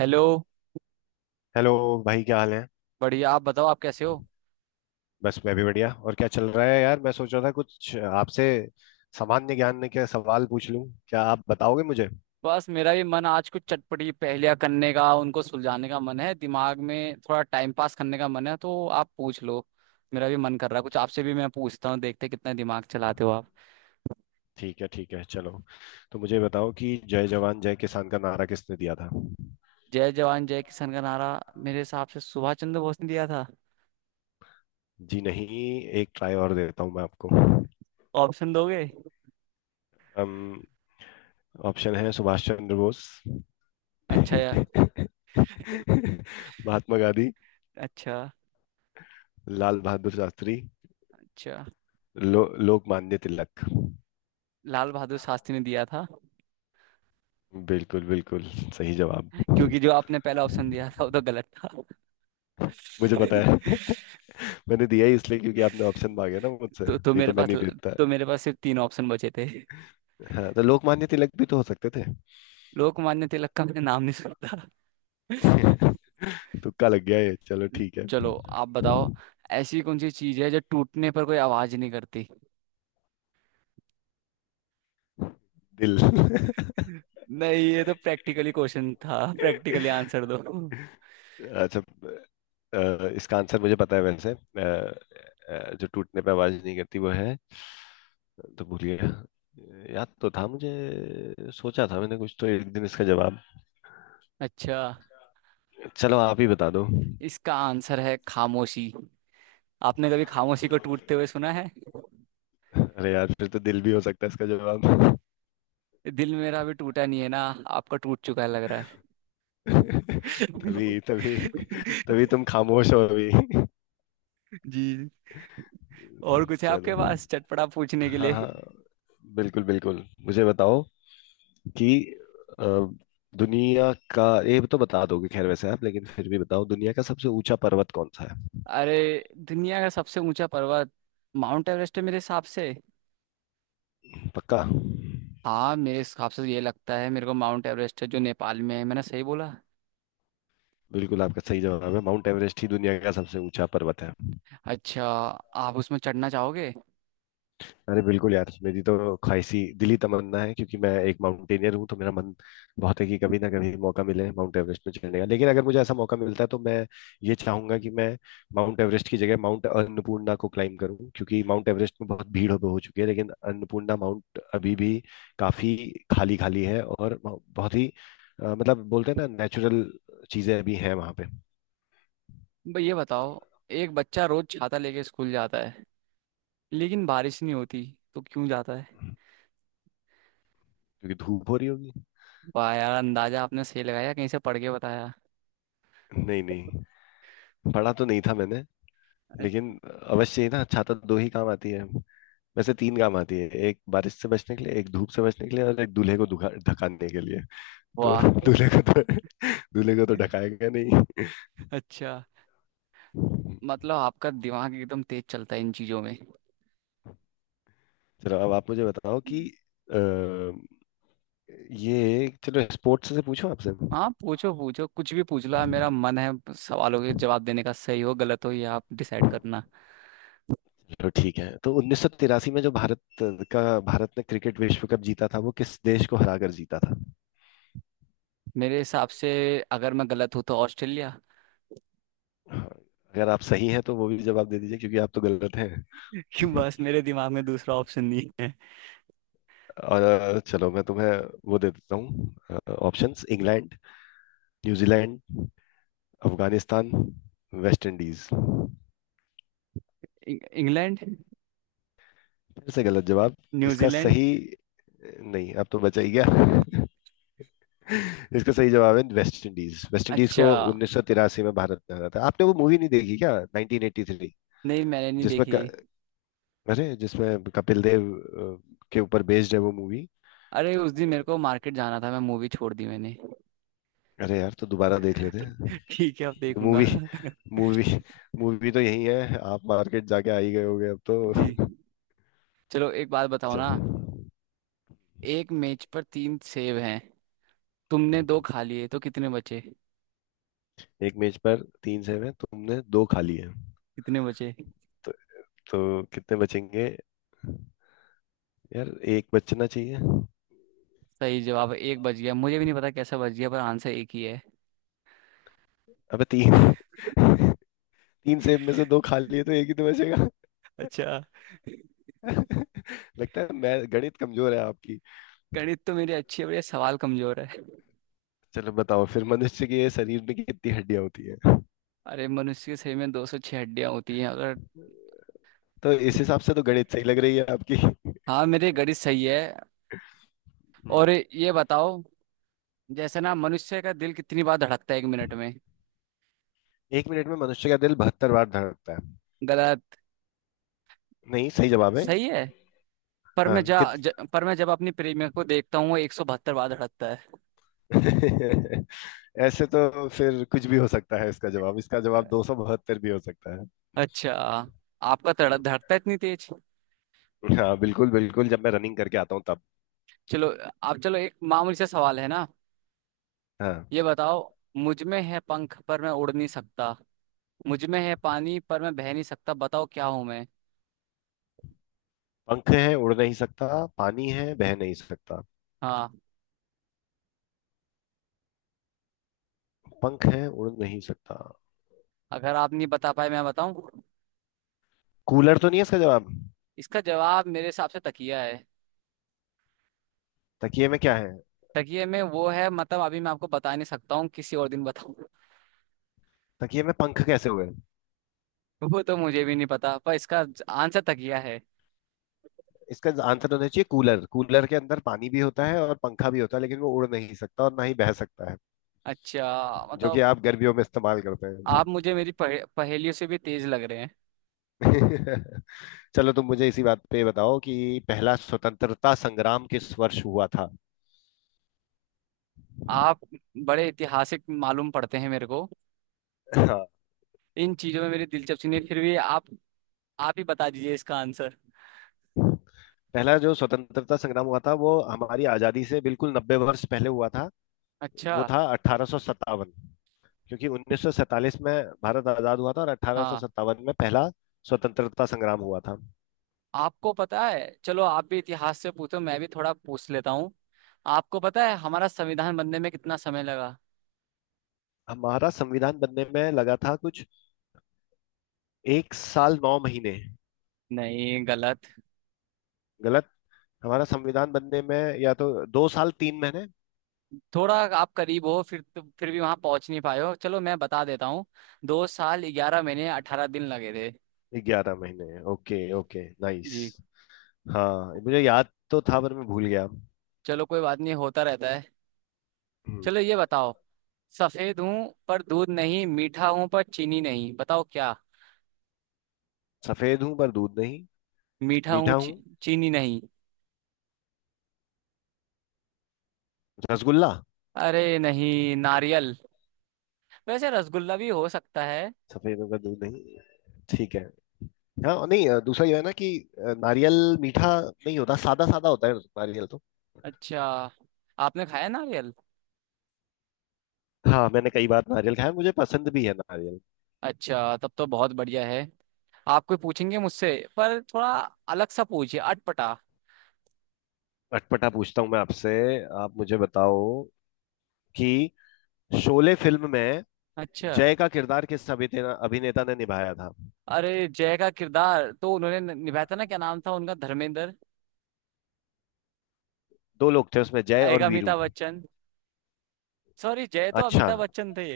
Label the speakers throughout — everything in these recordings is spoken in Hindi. Speaker 1: हेलो।
Speaker 2: हेलो। भाई क्या हाल है।
Speaker 1: बढ़िया आप बताओ आप कैसे हो।
Speaker 2: बस मैं भी बढ़िया। और क्या चल रहा है यार? मैं सोच रहा था कुछ आपसे सामान्य ज्ञान के सवाल पूछ लूं, क्या आप बताओगे मुझे?
Speaker 1: बस मेरा भी मन आज कुछ चटपटी पहेलियां करने का उनको सुलझाने का मन है, दिमाग में थोड़ा टाइम पास करने का मन है, तो आप पूछ लो। मेरा भी मन कर रहा है कुछ आपसे भी मैं पूछता हूँ, देखते हैं कितना दिमाग चलाते हो आप।
Speaker 2: ठीक है ठीक है, चलो। तो मुझे बताओ कि जय जवान जय किसान का नारा किसने दिया था?
Speaker 1: जय जवान जय किसान का नारा। मेरे हिसाब से सुभाष चंद्र बोस ने दिया था।
Speaker 2: जी नहीं। एक ट्राई और देता हूं मैं आपको।
Speaker 1: ऑप्शन दोगे?
Speaker 2: अम, ऑप्शन है सुभाष चंद्र बोस,
Speaker 1: अच्छा यार।
Speaker 2: महात्मा गांधी,
Speaker 1: अच्छा।
Speaker 2: लाल बहादुर शास्त्री,
Speaker 1: अच्छा।
Speaker 2: लोकमान्य तिलक।
Speaker 1: लाल बहादुर शास्त्री ने दिया था।
Speaker 2: बिल्कुल बिल्कुल, सही जवाब।
Speaker 1: क्योंकि जो आपने पहला ऑप्शन दिया था वो तो गलत था।
Speaker 2: मुझे पता है। मैंने दिया ही इसलिए क्योंकि आपने ऑप्शन मांगे ना मुझसे,
Speaker 1: तो तो
Speaker 2: नहीं
Speaker 1: मेरे
Speaker 2: तो मैं
Speaker 1: पास
Speaker 2: नहीं देता।
Speaker 1: तो मेरे पास सिर्फ तीन ऑप्शन बचे थे।
Speaker 2: हाँ, तो लोकमान्य तिलक भी तो हो सकते थे।
Speaker 1: लोकमान्य तिलक का मैंने नाम नहीं सुना।
Speaker 2: तुक्का लग गया ये, चलो ठीक है।
Speaker 1: चलो आप बताओ। ऐसी कौन सी चीज है जो टूटने पर कोई आवाज नहीं करती?
Speaker 2: दिल।
Speaker 1: नहीं, ये तो प्रैक्टिकली क्वेश्चन था, प्रैक्टिकली आंसर दो।
Speaker 2: अच्छा। इसका आंसर मुझे पता है वैसे। जो टूटने पे आवाज नहीं करती वो है, तो भूलिए। याद तो था मुझे, सोचा था मैंने कुछ तो एक दिन इसका जवाब।
Speaker 1: अच्छा।
Speaker 2: चलो आप ही बता दो।
Speaker 1: इसका आंसर है खामोशी। आपने कभी खामोशी को टूटते हुए सुना है?
Speaker 2: अरे यार, फिर तो दिल भी हो सकता है इसका जवाब।
Speaker 1: दिल मेरा अभी टूटा नहीं है ना। आपका टूट चुका है लग रहा है।
Speaker 2: तभी तभी, तभी तुम खामोश हो अभी।
Speaker 1: जी। और कुछ है
Speaker 2: चलो,
Speaker 1: आपके पास चटपटा पूछने के
Speaker 2: हाँ
Speaker 1: लिए?
Speaker 2: हाँ, बिल्कुल बिल्कुल मुझे बताओ कि अ, दुनिया का, ये तो बता दोगे खैर वैसे आप, लेकिन फिर भी बताओ, दुनिया का सबसे ऊंचा पर्वत कौन सा है?
Speaker 1: अरे। दुनिया का सबसे ऊंचा पर्वत माउंट एवरेस्ट है मेरे हिसाब से।
Speaker 2: पक्का?
Speaker 1: हाँ, मेरे हिसाब से तो ये लगता है मेरे को, माउंट एवरेस्ट है, जो नेपाल में है। मैंने सही बोला?
Speaker 2: बिल्कुल, आपका सही जवाब है, माउंट एवरेस्ट ही दुनिया का सबसे ऊंचा पर्वत है।
Speaker 1: अच्छा। आप उसमें चढ़ना चाहोगे?
Speaker 2: अरे बिल्कुल यार, मेरी तो ख्वाहिशी दिली तमन्ना है, क्योंकि मैं एक माउंटेनियर हूँ, तो मेरा मन बहुत है कि कभी ना कभी मौका मिले माउंट एवरेस्ट में चढ़ने का। लेकिन अगर मुझे ऐसा मौका मिलता है तो मैं ये चाहूंगा कि मैं माउंट एवरेस्ट की जगह माउंट अन्नपूर्णा को क्लाइम करूँ, क्योंकि माउंट एवरेस्ट में बहुत भीड़ हो चुकी है, लेकिन अन्नपूर्णा माउंट अभी भी काफी खाली खाली है और बहुत ही मतलब बोलते हैं ना, नेचुरल चीजें अभी हैं वहां पे।
Speaker 1: भाई ये बताओ, एक बच्चा रोज छाता लेके स्कूल जाता है, लेकिन बारिश नहीं होती, तो क्यों जाता है?
Speaker 2: क्योंकि धूप हो रही होगी।
Speaker 1: वाह यार, अंदाजा आपने सही लगाया, कहीं से पढ़ के बताया?
Speaker 2: नहीं नहीं, पढ़ा तो नहीं था मैंने, लेकिन अवश्य ही ना, छाता दो ही काम आती है। वैसे तीन काम आती है, एक बारिश से बचने के लिए, एक धूप से बचने के लिए, और एक दूल्हे को दुखा ढकाने के लिए। तो
Speaker 1: वाह।
Speaker 2: दूल्हे को तो दूल्हे को तो ढकाएगा नहीं।
Speaker 1: अच्छा, मतलब आपका दिमाग एकदम तेज चलता है इन चीजों में।
Speaker 2: चलो, अब आप मुझे बताओ कि अ, ये चलो, स्पोर्ट्स से पूछो आपसे।
Speaker 1: हाँ पूछो पूछो, कुछ भी पूछ लो आप, मेरा मन है सवालों के जवाब देने का, सही हो गलत हो ये आप डिसाइड करना।
Speaker 2: चलो ठीक है। तो 1983 में जो भारत का, भारत ने क्रिकेट विश्व कप जीता था, वो किस देश को हरा कर जीता था?
Speaker 1: मेरे हिसाब से, अगर मैं गलत हूँ, तो ऑस्ट्रेलिया।
Speaker 2: हाँ, अगर आप सही हैं तो वो भी जवाब दे दीजिए, क्योंकि आप तो गलत हैं।
Speaker 1: कि बस मेरे दिमाग में दूसरा ऑप्शन नहीं है।
Speaker 2: और चलो, मैं तुम्हें वो दे देता हूँ options. England, New Zealand, Afghanistan, West Indies.
Speaker 1: England.
Speaker 2: फिर से गलत जवाब। इसका
Speaker 1: न्यूजीलैंड।
Speaker 2: सही, नहीं अब तो बचा ही गया। इसका सही जवाब है वेस्ट इंडीज। वेस्ट इंडीज को
Speaker 1: अच्छा।
Speaker 2: 1983 में भारत में आना था। आपने वो मूवी नहीं देखी क्या, 1983?
Speaker 1: नहीं, मैंने नहीं
Speaker 2: जिसमें क...
Speaker 1: देखी।
Speaker 2: अरे, जिसमें कपिल देव के ऊपर बेस्ड है वो मूवी।
Speaker 1: अरे उस दिन मेरे को मार्केट जाना था, मैं मूवी छोड़ दी मैंने।
Speaker 2: अरे यार, तो दोबारा देख लेते हैं।
Speaker 1: ठीक है, अब देखूंगा।
Speaker 2: मूवी मूवी मूवी तो यही है, आप मार्केट जाके आ ही गए होगे अब
Speaker 1: जी।
Speaker 2: तो।
Speaker 1: चलो एक बात बताओ
Speaker 2: अच्छा।
Speaker 1: ना।
Speaker 2: हम्म।
Speaker 1: एक मेज पर तीन सेब हैं, तुमने दो खा लिए, तो कितने बचे?
Speaker 2: एक मेज पर तीन सेब है, तुमने दो खा लिए
Speaker 1: कितने बचे?
Speaker 2: तो कितने बचेंगे? यार एक बचना चाहिए।
Speaker 1: सही जवाब है, एक बज गया, मुझे भी नहीं पता कैसा बज गया, पर आंसर एक ही है।
Speaker 2: अबे तीन। तीन सेब में से दो खा लिए तो एक ही तो बचेगा।
Speaker 1: अच्छा।
Speaker 2: लगता है, मैं गणित कमजोर है आपकी।
Speaker 1: गणित तो मेरी अच्छी है, पर ये सवाल कमजोर है।
Speaker 2: चलो बताओ फिर, मनुष्य के शरीर में कितनी हड्डियां होती है?
Speaker 1: अरे मनुष्य के शरीर में 206 हड्डियां होती हैं, अगर।
Speaker 2: तो इस हिसाब से तो गणित सही लग रही है आपकी। हम्म।
Speaker 1: हाँ, मेरे गणित सही है। और ये बताओ, जैसे ना मनुष्य का दिल कितनी बार धड़कता है एक मिनट में?
Speaker 2: 1 मिनट में मनुष्य का दिल 72 बार धड़कता है।
Speaker 1: गलत।
Speaker 2: नहीं, सही जवाब है।
Speaker 1: सही है, पर
Speaker 2: हाँ
Speaker 1: मैं
Speaker 2: कित
Speaker 1: पर मैं जब अपनी प्रेमिका को देखता हूँ वो 172 बार धड़कता है।
Speaker 2: ऐसे तो फिर कुछ भी हो सकता है इसका जवाब। इसका जवाब 272 भी हो सकता है। हम्म।
Speaker 1: अच्छा। आपका धड़कता है इतनी तेज?
Speaker 2: हाँ बिल्कुल बिल्कुल, जब मैं रनिंग करके आता हूँ तब।
Speaker 1: चलो, आप चलो, एक मामूली सा सवाल है ना।
Speaker 2: हाँ।
Speaker 1: ये बताओ, मुझ में है पंख पर मैं उड़ नहीं सकता, मुझ में है पानी पर मैं बह नहीं सकता, बताओ क्या हूं मैं?
Speaker 2: पंख है, उड़ नहीं सकता, पानी है, बह नहीं सकता।
Speaker 1: हाँ।
Speaker 2: पंख है, उड़ नहीं सकता।
Speaker 1: अगर आप नहीं बता पाए मैं बताऊं?
Speaker 2: कूलर तो नहीं है इसका जवाब?
Speaker 1: इसका जवाब मेरे हिसाब से तकिया है।
Speaker 2: तकिए में क्या है?
Speaker 1: तकिए में वो है, मतलब अभी मैं आपको बता नहीं सकता हूँ, किसी और दिन बताऊं।
Speaker 2: तकिए में पंख कैसे हुए?
Speaker 1: वो तो मुझे भी नहीं पता, पर इसका आंसर तकिया है।
Speaker 2: इसका आंसर होना चाहिए कूलर। कूलर के अंदर पानी भी होता है और पंखा भी होता है, लेकिन वो उड़ नहीं सकता और ना ही बह सकता है,
Speaker 1: अच्छा,
Speaker 2: जो कि
Speaker 1: मतलब
Speaker 2: आप गर्मियों में इस्तेमाल करते हैं।
Speaker 1: आप मुझे मेरी पहेलियों से भी तेज लग रहे हैं।
Speaker 2: चलो, तुम मुझे इसी बात पे बताओ कि पहला स्वतंत्रता संग्राम किस वर्ष हुआ था?
Speaker 1: आप बड़े ऐतिहासिक मालूम पड़ते हैं मेरे को।
Speaker 2: हाँ,
Speaker 1: इन चीजों में मेरी दिलचस्पी नहीं, फिर भी आप ही बता दीजिए इसका आंसर।
Speaker 2: पहला जो स्वतंत्रता संग्राम हुआ था वो हमारी आजादी से बिल्कुल 90 वर्ष पहले हुआ था। वो
Speaker 1: अच्छा।
Speaker 2: था 1857, क्योंकि 1947 में भारत आजाद हुआ था, और अठारह सौ
Speaker 1: हाँ।
Speaker 2: सत्तावन में पहला स्वतंत्रता संग्राम हुआ था।
Speaker 1: आपको पता है, चलो आप भी इतिहास से पूछो, मैं भी थोड़ा पूछ लेता हूँ। आपको पता है हमारा संविधान बनने में कितना समय लगा?
Speaker 2: हमारा संविधान बनने में लगा था कुछ 1 साल 9 महीने।
Speaker 1: नहीं, गलत।
Speaker 2: गलत। हमारा संविधान बनने में या तो 2 साल 3 महीने,
Speaker 1: थोड़ा आप करीब हो, फिर तो फिर भी वहां पहुंच नहीं पाए हो, चलो मैं बता देता हूँ। 2 साल 11 महीने 18 दिन लगे थे।
Speaker 2: 11 महीने, ओके ओके नाइस।
Speaker 1: जी।
Speaker 2: हाँ, मुझे याद तो था पर मैं भूल गया।
Speaker 1: चलो कोई बात नहीं, होता रहता है।
Speaker 2: हम्म।
Speaker 1: चलो ये बताओ, सफेद हूँ पर दूध नहीं, मीठा हूँ पर चीनी नहीं, बताओ क्या?
Speaker 2: सफेद हूँ पर दूध नहीं,
Speaker 1: मीठा
Speaker 2: मीठा
Speaker 1: हूँ
Speaker 2: हूँ,
Speaker 1: चीनी नहीं।
Speaker 2: रसगुल्ला।
Speaker 1: अरे नहीं, नारियल। वैसे रसगुल्ला भी हो सकता है।
Speaker 2: सफेद हूँ पर दूध नहीं, ठीक है। हाँ नहीं, दूसरा ये है ना कि नारियल मीठा नहीं होता, सादा सादा होता है नारियल तो।
Speaker 1: अच्छा। आपने खाया नारियल?
Speaker 2: हाँ, मैंने कई बार नारियल खाया, मुझे पसंद भी है नारियल।
Speaker 1: अच्छा, तब तो बहुत बढ़िया है। आप कोई पूछेंगे मुझसे? पर थोड़ा अलग सा पूछिए, अटपटा।
Speaker 2: अटपटा पूछता हूँ मैं आपसे। आप मुझे बताओ कि शोले फिल्म में
Speaker 1: अच्छा।
Speaker 2: जय का किरदार किस अभिनेता अभिनेता ने निभाया था?
Speaker 1: अरे, जय का किरदार तो उन्होंने निभाया था ना, क्या नाम था उनका, धर्मेंद्र?
Speaker 2: दो लोग थे उसमें, जय
Speaker 1: एक
Speaker 2: और वीरू।
Speaker 1: अमिताभ बच्चन। सॉरी, जय तो
Speaker 2: अच्छा।
Speaker 1: अमिताभ बच्चन थे।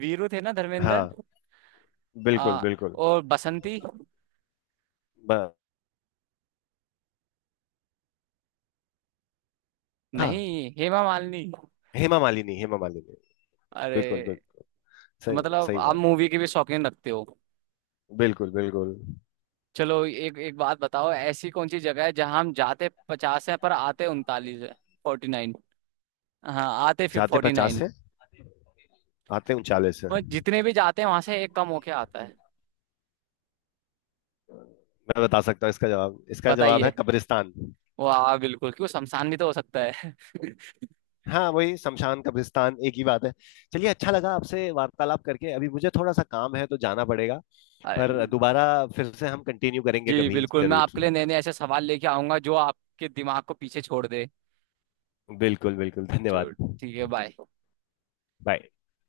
Speaker 1: वीरू थे ना धर्मेंद्र?
Speaker 2: हाँ बिल्कुल
Speaker 1: हाँ।
Speaker 2: बिल्कुल।
Speaker 1: और बसंती?
Speaker 2: ब, हाँ।
Speaker 1: नहीं, हेमा मालिनी।
Speaker 2: हेमा मालिनी, हेमा मालिनी।
Speaker 1: अरे।
Speaker 2: बिल्कुल बिल्कुल,
Speaker 1: तो
Speaker 2: सही।
Speaker 1: मतलब
Speaker 2: सही
Speaker 1: आप
Speaker 2: बात है,
Speaker 1: मूवी के भी शौकीन रखते हो।
Speaker 2: बिल्कुल बिल्कुल।
Speaker 1: चलो, एक एक बात बताओ, ऐसी कौन सी जगह है जहां हम जाते 50 है पर आते 39 है। 49। हाँ, आते फिर
Speaker 2: जाते
Speaker 1: फोर्टी
Speaker 2: 50
Speaker 1: नाइन
Speaker 2: से, आते 39 से।
Speaker 1: वो जितने भी जाते हैं वहां से एक कम होके आता है।
Speaker 2: मैं बता सकता हूँ इसका जवाब, इसका जवाब है
Speaker 1: बताइए।
Speaker 2: कब्रिस्तान।
Speaker 1: वाह बिल्कुल, क्यों, शमशान भी तो हो सकता है।
Speaker 2: हाँ वही, शमशान कब्रिस्तान एक ही बात है। चलिए, अच्छा लगा आपसे वार्तालाप करके, अभी मुझे थोड़ा सा काम है तो जाना पड़ेगा। पर
Speaker 1: अरे।
Speaker 2: दोबारा फिर से हम कंटिन्यू करेंगे
Speaker 1: जी
Speaker 2: कभी
Speaker 1: बिल्कुल, मैं
Speaker 2: जरूर।
Speaker 1: आपके लिए नए नए ऐसे सवाल लेके आऊंगा जो आपके दिमाग को पीछे छोड़ दे।
Speaker 2: बिल्कुल बिल्कुल,
Speaker 1: चलो
Speaker 2: धन्यवाद।
Speaker 1: ठीक है, बाय।
Speaker 2: बाय।